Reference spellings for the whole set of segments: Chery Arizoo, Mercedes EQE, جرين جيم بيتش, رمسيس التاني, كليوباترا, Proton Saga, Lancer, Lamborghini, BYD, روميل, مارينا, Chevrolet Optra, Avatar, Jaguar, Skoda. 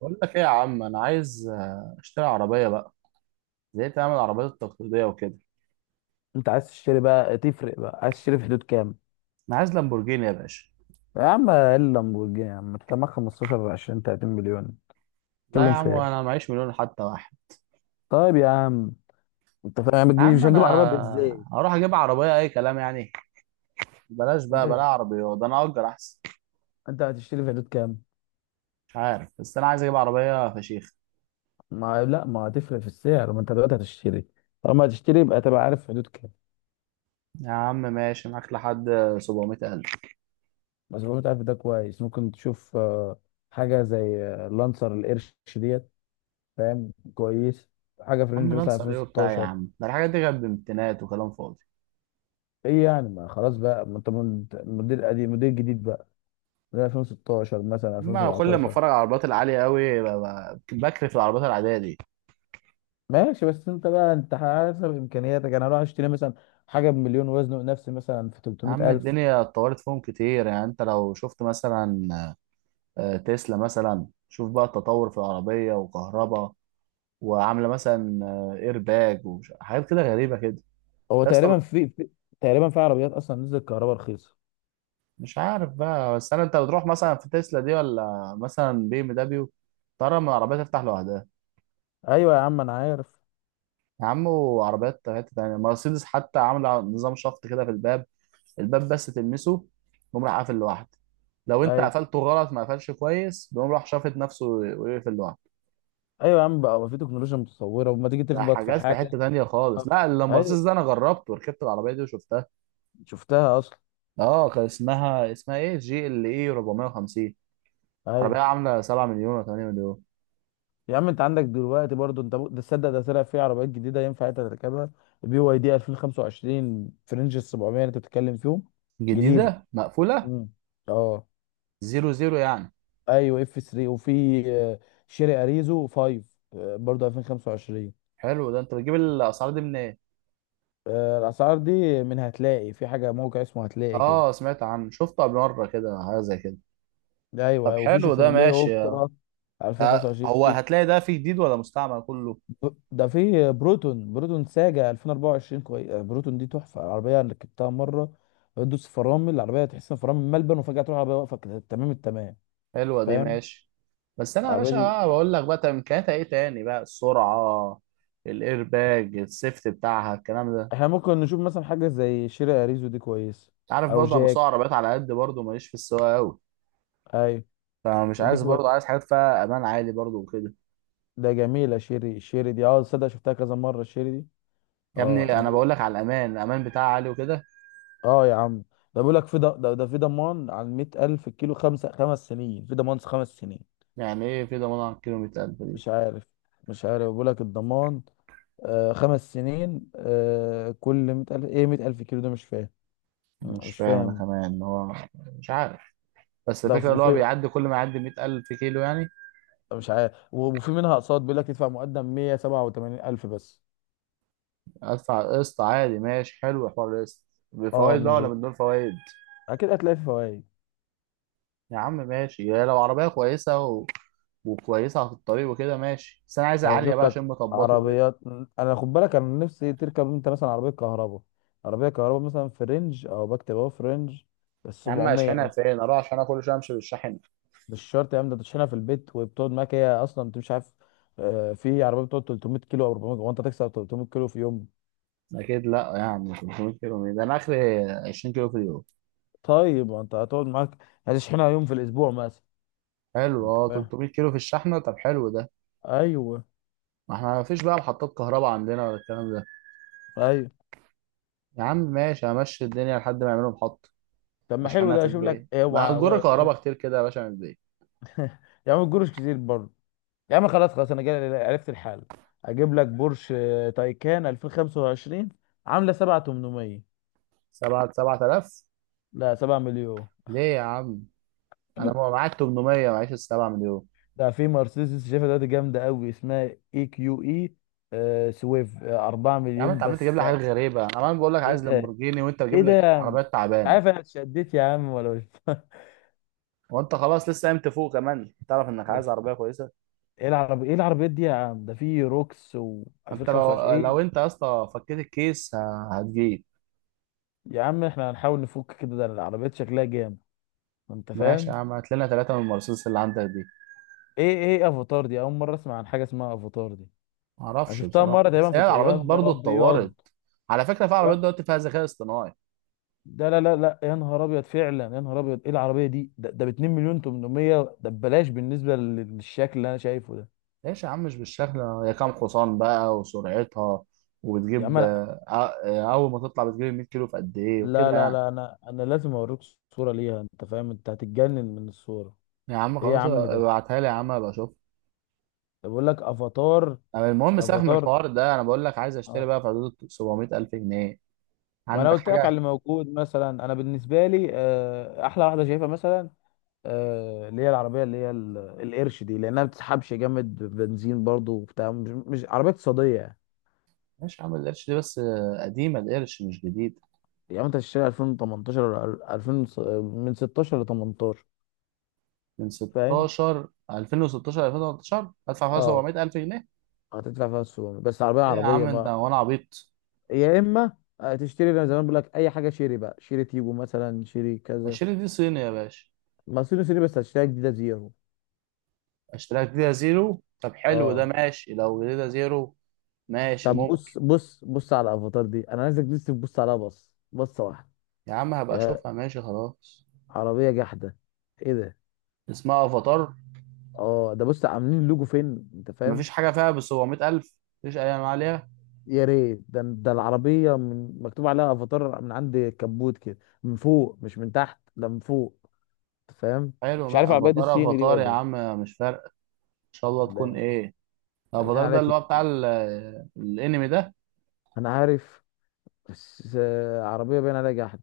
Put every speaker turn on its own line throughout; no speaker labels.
بقول لك ايه يا عم؟ انا عايز اشتري عربيه بقى. زهقت اعمل العربيات التقليديه وكده.
انت عايز تشتري بقى تفرق بقى، عايز تشتري في حدود كام؟
انا عايز لامبورجيني يا باشا.
يا عم ايه اللامبورجيني يا عم، انت معاك 15 20 30 مليون؟
لا يا
تتكلم في
عم، انا
ايه؟
معيش مليون حتى واحد.
طيب يا عم، انت فاهم ما
يا
تجيبش،
عم
مش
انا
هتجيب عربيه ازاي؟
هروح اجيب عربيه اي كلام يعني. بلاش
انت
بقى بلا
هش-
عربيه، ده انا اجر احسن.
انت هتشتري في حدود كام؟
مش عارف، بس انا عايز اجيب عربيه فشيخ.
ما لا، ما هتفرق في السعر، ما انت دلوقتي هتشتري، طالما هتشتري يبقى تبقى عارف في حدود كام.
يا عم ماشي معاك لحد 700000.
بس لو انت عارف ده كويس، ممكن تشوف حاجه زي لانسر القرش ديت. فاهم كويس، حاجه في
يا عم
رينج مثلا
لانسر ايه وبتاع يا
2016.
عم، ده الحاجات دي كانت بامتينات وكلام فاضي.
ايه يعني، ما خلاص بقى، ما انت موديل قديم موديل جديد بقى، من 2016 مثلا
اما كل ما
2017.
اتفرج على العربيات العاليه قوي، بكرف العربيات العاديه دي.
ماشي، بس انت بقى انت حسب امكانياتك يعني. انا هروح اشتري مثلا حاجه بمليون وزنه نفسي مثلا في
يا
300
عم
الف.
الدنيا اتطورت فيهم كتير، يعني انت لو شفت مثلا تسلا مثلا، شوف بقى التطور في العربية وكهرباء. وعاملة مثلا ايرباج وحاجات كده غريبة كده.
هو
يا اسطى.
تقريبا في تقريبا في عربيات اصلا نزلت كهرباء رخيصه.
مش عارف بقى، بس انت بتروح مثلا في تسلا دي ولا مثلا بي ام دبليو؟ ترى من العربية تفتح لوحدها.
ايوه يا عم انا عارف.
يا عم، وعربيات حتة تانية مرسيدس حتى عاملة نظام شفط كده في الباب. الباب بس تلمسه، يقوم راح قافل لوحده. لو انت
ايوه.
قفلته غلط ما قفلش كويس، بيقوم راح شافط نفسه ويقفل لوحده.
ايوه يا عم بقى، في تكنولوجيا متطوره وما تيجي
ده
تخبط في
حاجات في
حاجه
حتة تانية خالص،
تقف.
لا اللامبرسيس
ايوه.
ده انا جربت وركبت العربية دي وشفتها.
شفتها اصلا.
اه، كان اسمها ايه، جي ال اي 450.
ايوه
عربية عاملة 7 مليون ولا 8 مليون.
يا عم، انت عندك دلوقتي برضو انت ده تصدق، ده طلع في عربيات جديده ينفع انت تركبها. بي واي دي 2025 في رينج ال 700 اللي انت بتتكلم فيهم. جديده.
جديدة مقفولة.
امم. اه.
زيرو زيرو يعني.
ايوه اف 3 وفي آه، شيري اريزو 5 برضه 2025.
حلو ده، انت بتجيب الاسعار دي منين؟
الاسعار دي من، هتلاقي في حاجه موقع اسمه، هتلاقي كده.
اه سمعت عنه، شفته قبل مرة كده حاجة زي كده.
ايوه.
طب
أيوة، وفي
حلو ده
شيفروليه
ماشي.
اوبترا 2025.
هو
في
هتلاقي ده فيه جديد ولا مستعمل كله؟
ده في بروتون، بروتون ساجا 2024 كويس. بروتون دي تحفه، العربيه انا ركبتها مره، بتدوس فرامل العربيه تحس ان فرامل ملبن، وفجاه تروح العربيه واقفه كده تمام التمام.
حلوة دي
فاهم.
ماشي. بس انا يا
العربيه
باشا،
دي.
بقول لك بقى، طب امكانياتها ايه تاني بقى؟ السرعة، الايرباج، السيفت بتاعها، الكلام ده.
احنا ممكن نشوف مثلا حاجه زي شيري اريزو دي كويس.
عارف
او
برضه انا
جاك.
بسوق عربيات على قد، برضه ماليش في السواقه قوي.
ايوه.
فمش
دي
عايز
كويس.
برضه، عايز حاجات فيها امان عالي برضه وكده.
ده جميلة شيري، الشيري دي اه، تصدق شفتها كذا مرة الشيري دي.
يا
اه
ابني انا
بيقول-
بقول لك على الامان، الامان بتاعها عالي وكده.
اه يا عم، ده بيقول لك في ده في ضمان على مية ألف الكيلو، خمس سنين في ضمان، خمس سنين.
يعني ايه في ضمان على الكيلومتر 1000 دي؟
مش عارف. مش عارف، بيقول لك الضمان آه خمس سنين، آه كل مية ألف، ايه مية ألف كيلو ده مش فاهم.
مش
مش
فاهم انا
فاهم.
كمان ان هو مش عارف. بس
ده
الفكره اللي هو
وفي،
بيعدي كل ما يعدي 100000 كيلو يعني.
مش عارف. وفي منها أقساط، بيقول لك تدفع مقدم مية سبعة وتمانين ألف بس.
ادفع قسط عادي ماشي، حلو حوار القسط.
اه
بفوائد بقى
مش،
ولا من دون فوائد؟
أكيد هتلاقي في فوائد.
يا عم ماشي يا لو عربيه كويسه وكويسه في الطريق وكده ماشي، بس انا عايز
انا
عاليه
بشوف
بقى
لك
عشان مطبطه وكده.
عربيات. انا خد بالك، انا نفسي تركب انت مثلا عربيه كهرباء. عربيه كهرباء مثلا في رينج، او بكتب اهو في رينج ال
يا عم
700
اشحنها
مثلا.
فين؟ اروح عشان كل شويه امشي بالشحن.
مش شرط يا عم، ده تشحنها في البيت وبتقعد معاك هي اصلا، انت مش عارف. في عربيه بتقعد 300 كيلو او 400، وانت تكسر 300 كيلو في يوم؟
اكيد لا، يعني 500 كيلو مين؟ ده انا اخري 20 كيلو في اليوم.
طيب ما انت هتقعد معاك، هتشحنها يوم في الاسبوع مثلا.
حلو
انت
اه،
فاهم.
300 كيلو في الشحنه؟ طب حلو ده.
ايوه.
ما احنا ما فيش بقى محطات كهرباء عندنا ولا الكلام ده.
ايوه.
يا عم ماشي، همشي الدنيا لحد ما يعملوا محطه.
طب ما حلو
اشحنها في
ده. اشوف لك،
البيت ما
اوعى
هتجر
وقع قدامي.
كهرباء كتير كده يا باشا من البيت.
يا عم الجروش كتير. يا عم خلاص، خلاص انا جاي عرفت الحل، اجيب لك بورش تايكان 2025، عامله 7800.
7؟ 7000؟
لا 7 مليون.
ليه يا عم؟ انا ما معاك 800، معيش ال 7 مليون.
ده في مرسيدس شايفها دلوقتي جامده قوي، اسمها اي كيو اي سويف 4
يا عم انت
مليون
عمال تجيب
بس
لي حاجات غريبه، انا عمال بقول لك
ايه
عايز
ده،
لامبورجيني وانت
ايه
بتجيب
ده
لي
يا عم؟
عربيات
مش
تعبانه.
عارف انا اتشدت يا عم ولا مش
وانت خلاص لسه قايم تفوق، كمان تعرف انك
ده
عايز
في-
عربيه كويسه.
ايه العربي، ايه العربيات دي يا عم، ده في روكس و
ما انت
2025
لو
ايه؟
انت يا اسطى فكيت الكيس، هتجيب.
يا عم احنا هنحاول نفك كده، ده العربيات شكلها جامد. انت
ماشي يا
فاهم.
عم، هات لنا ثلاثه من المرسيدس اللي عندك دي.
ايه ايه افاتار دي؟ اول مره اسمع عن حاجه اسمها افاتار دي.
ما
انا
اعرفش
شفتها
بصراحه،
مره
بس
تقريبا في
هي العربيات
يا
برضو
نهار ابيض.
اتطورت. على فكره، في عربيات
يا-
دلوقتي فيها ذكاء اصطناعي.
ده لا لا لا، يا نهار ابيض فعلا، يا نهار ابيض ايه العربيه دي، ده ب 2 مليون 800 ده ببلاش بالنسبه للشكل اللي انا شايفه ده.
ليش يا عم؟ مش بالشكل، هي كام حصان بقى وسرعتها
يا عم
وبتجيب
انا،
اول ما تطلع بتجيب 100 كيلو في قد ايه
لا
وكده
لا
يعني.
لا، انا لازم اوريك صوره ليها، انت فاهم، انت هتتجنن من الصوره.
يا عم
ايه يا
خلاص
عم ده،
ابعتها لي، يا عم ابقى اشوف.
ده بقول لك افاتار.
المهم سيبك من
افاتار.
الحوار ده، انا بقول لك عايز اشتري
اه.
بقى في حدود 700 الف جنيه.
وانا
عندك
قلت لك على
حاجه؟
اللي موجود مثلا، انا بالنسبه لي احلى واحده شايفها مثلا اللي هي العربيه اللي هي القرش دي، لانها ما بتسحبش جامد بنزين برضو وبتاع، مش عربيه اقتصاديه يعني.
ماشي يا عم، القرش دي بس قديمه، القرش مش جديد.
يعني انت تشتري 2018 ولا 2000 من 16 ل 18.
من
فاهم.
16، 2016، 2013 هدفع فيها
اه.
700000 جنيه؟
هتدفع فيها السوق بس عربيه،
ايه يا
عربيه
عم انت
ما.
وانا عبيط؟
يا اما تشتري زي ما بقول لك اي حاجه، شيري بقى، شيري تيجو مثلا، شيري كذا.
20 دي صيني يا باشا.
ما صيني صيني، بس هتشتريها جديده زيرو.
اشتريها جديدة زيرو؟ طب حلو ده
اه.
ماشي لو جديدة زيرو. ماشي
طب
ممكن.
بص بص، بص على الافاتار دي، انا عايزك بس تبص عليها بص بصه واحده.
يا عم هبقى
يا
اشوفها، ماشي خلاص.
عربيه جحده. ايه ده؟
اسمها افاتار.
اه، ده بص عاملين اللوجو فين، انت فاهم.
مفيش حاجة فيها بال 700000. مفيش اي انواع عليها.
يا ريت، ده العربيه من، مكتوب عليها افاتار من عند الكبوت كده من فوق، مش من تحت، ده من فوق. انت فاهم.
حلو،
مش عارف العربيه دي
افاتار
الصيني دي
افاتار
ولا
يا
ايه.
عم مش فارقة. ان شاء الله تكون
ده
ايه.
باين
الافاتار
عليها
ده اللي هو بتاع الانمي ده.
انا عارف. بس عربيه باين عليها جحد،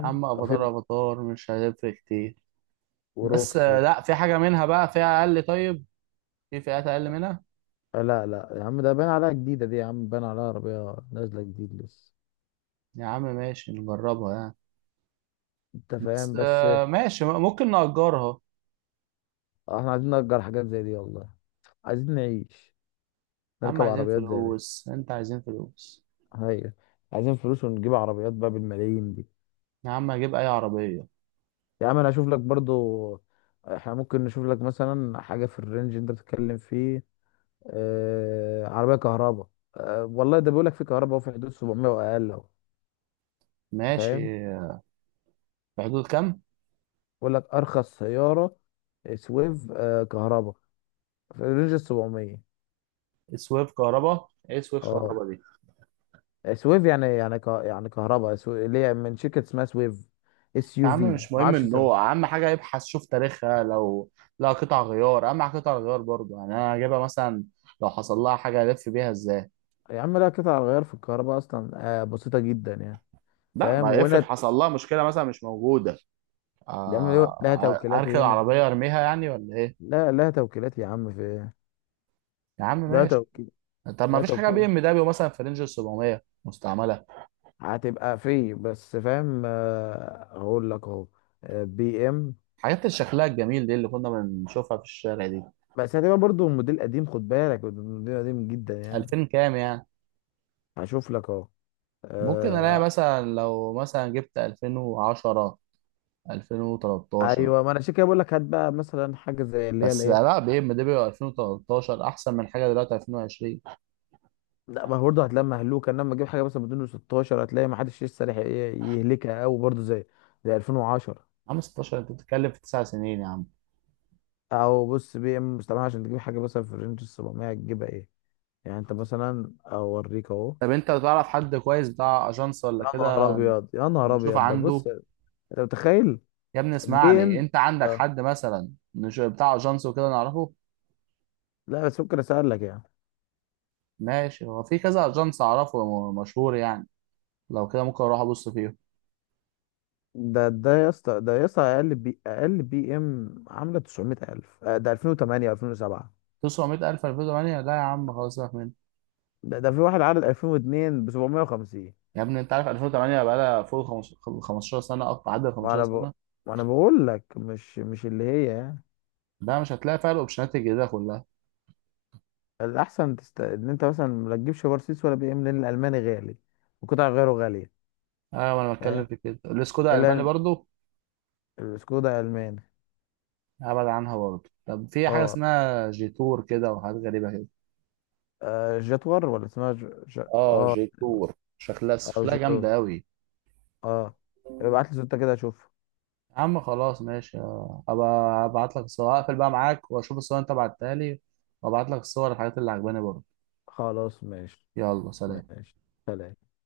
يا عم
او في
افاتار افاتار مش هيفرق كتير. بس
وروكس و...
لا، في حاجة منها بقى فيها أقل؟ طيب، في فئات أقل منها.
لا لا يا عم، ده باين عليها جديده دي، يا عم باين عليها عربيه نازله جديد لسه.
يا عم ماشي نجربها يعني.
انت فاهم
بس
بس
ماشي ممكن نأجرها.
احنا عايزين نأجر حاجات زي دي والله. عايزين نعيش،
يا عم
نركب
عايزين
عربيات زي دي.
فلوس، أنت عايزين فلوس.
هي. عايزين فلوس ونجيب عربيات بقى بالملايين دي.
يا عم أجيب أي عربية.
يا عم انا اشوف لك برضو. احنا ممكن نشوف لك مثلا حاجة في الرينج انت بتتكلم فيه. آه عربية كهرباء. آه والله، ده بيقول لك في كهرباء في حدود 700 واقل اهو.
ماشي،
فاهم.
في حدود كام؟
بيقول لك ارخص سيارة سويف آه كهرباء في رينج ال 700.
سويف كهرباء إيه؟ سويف
اه.
كهرباء دي؟
سويف يعني، يعني كهرباء، اللي هي من شركة اسمها سويف. اس
يا
يو
عم
في،
مش
ما
مهم
اعرفش اسمها.
النوع، أهم حاجة يبحث شوف تاريخها لو. لا، قطع غيار أهم حاجة، قطع غيار برضه يعني أنا هجيبها مثلا. لو حصل لها حاجة ألف بيها إزاي؟
يا عم لا، قطع الغيار في الكهرباء اصلا آه بسيطة جدا يعني.
لا،
فاهم.
ما افرض
وهنا
حصل لها مشكلة مثلا مش موجودة.
لا توكيلات
اركن
هنا،
العربيه ارميها يعني ولا ايه؟
لا لا، توكيلات يا عم في إيه؟
يا عم
لا
ماشي.
توكيل.
طب ما
لا
فيش حاجه بي
توكيل.
ام دبليو مثلا في رينج ال 700 مستعمله؟
هتبقى في بس، فاهم هقول لك اهو. بي ام.
حاجات اللي شكلها الجميل دي اللي كنا بنشوفها في الشارع دي.
بس هتبقى برضو الموديل قديم، خد بالك الموديل قديم جدا يعني.
2000 كام يعني؟
هشوف لك اهو
ممكن الاقي
آه،
مثلا، لو مثلا جبت 2010، 2013.
ايوه، ما انا عشان كده بقول لك هات بقى مثلا حاجه زي اللي هي
بس
الايه.
لا، بي ام دبليو 2013 احسن من حاجه دلوقتي 2020 يا
لا ما هو برضه هتلاقي مهلوكه، انما تجيب حاجه مثلا بدون 16، هتلاقي ما حدش لسه لحق يهلكها او برضه زي 2010.
عم. 16؟ انت بتتكلم في 9 سنين يا عم.
او بص، بي ام مستعمل، عشان تجيب حاجه مثلا في رينج 700 تجيبها ايه، يعني انت مثلا اوريك اهو.
طب انت تعرف حد كويس بتاع اجانس ولا
يا نهار
كده؟
ابيض، يا نهار
نشوف
ابيض، ده
عنده.
بص انت متخيل.
يا ابني
بي
اسمعني،
ام.
انت عندك
اه،
حد مثلا مش بتاع اجانس وكده نعرفه؟
لا بس ممكن اسالك يعني.
ماشي، هو في كذا اجانس اعرفه مشهور يعني. لو كده ممكن اروح ابص فيهم.
ده يا اسطى، اقل بي، اقل بي ام عامله 900,000 ده 2008 و2007.
900000، 2008؟ لا يا عم خلاص سيبك منه.
ده في واحد عارض 2002 ب 750.
يا ابني انت عارف 2008 بقى لها فوق ال 15، 15 سنه اكتر، عدى ال 15
وانا ب...
سنه.
وانا بقول لك مش اللي هي يعني.
ده مش هتلاقي فيها الاوبشنات الجديده كلها.
ان انت مثلا ما تجيبش مرسيدس ولا بي ام، لان الالماني غالي وقطع غيره غاليه.
ايوه، ما انا بتكلم
فاهم.
في كده، الاسكودا الالماني
الا.
برضو.
السكودا الماني.
ابعد عنها برضو. طب في حاجه
اه.
اسمها جيتور كده وحاجات غريبه كده.
آه جاتور، ولا اسمها
اه
اه،
جيتور، شكلها
او
شكلها
جاتور.
جامده قوي.
اه. ابعت لي صورتها كده اشوف.
يا عم خلاص ماشي ابقى ابعت لك الصور، هقفل بقى معاك واشوف الصور اللي انت بعتها لي. وابعت لك الصور الحاجات اللي عجباني برضه.
خلاص ماشي.
يلا سلام.
ماشي. سلام.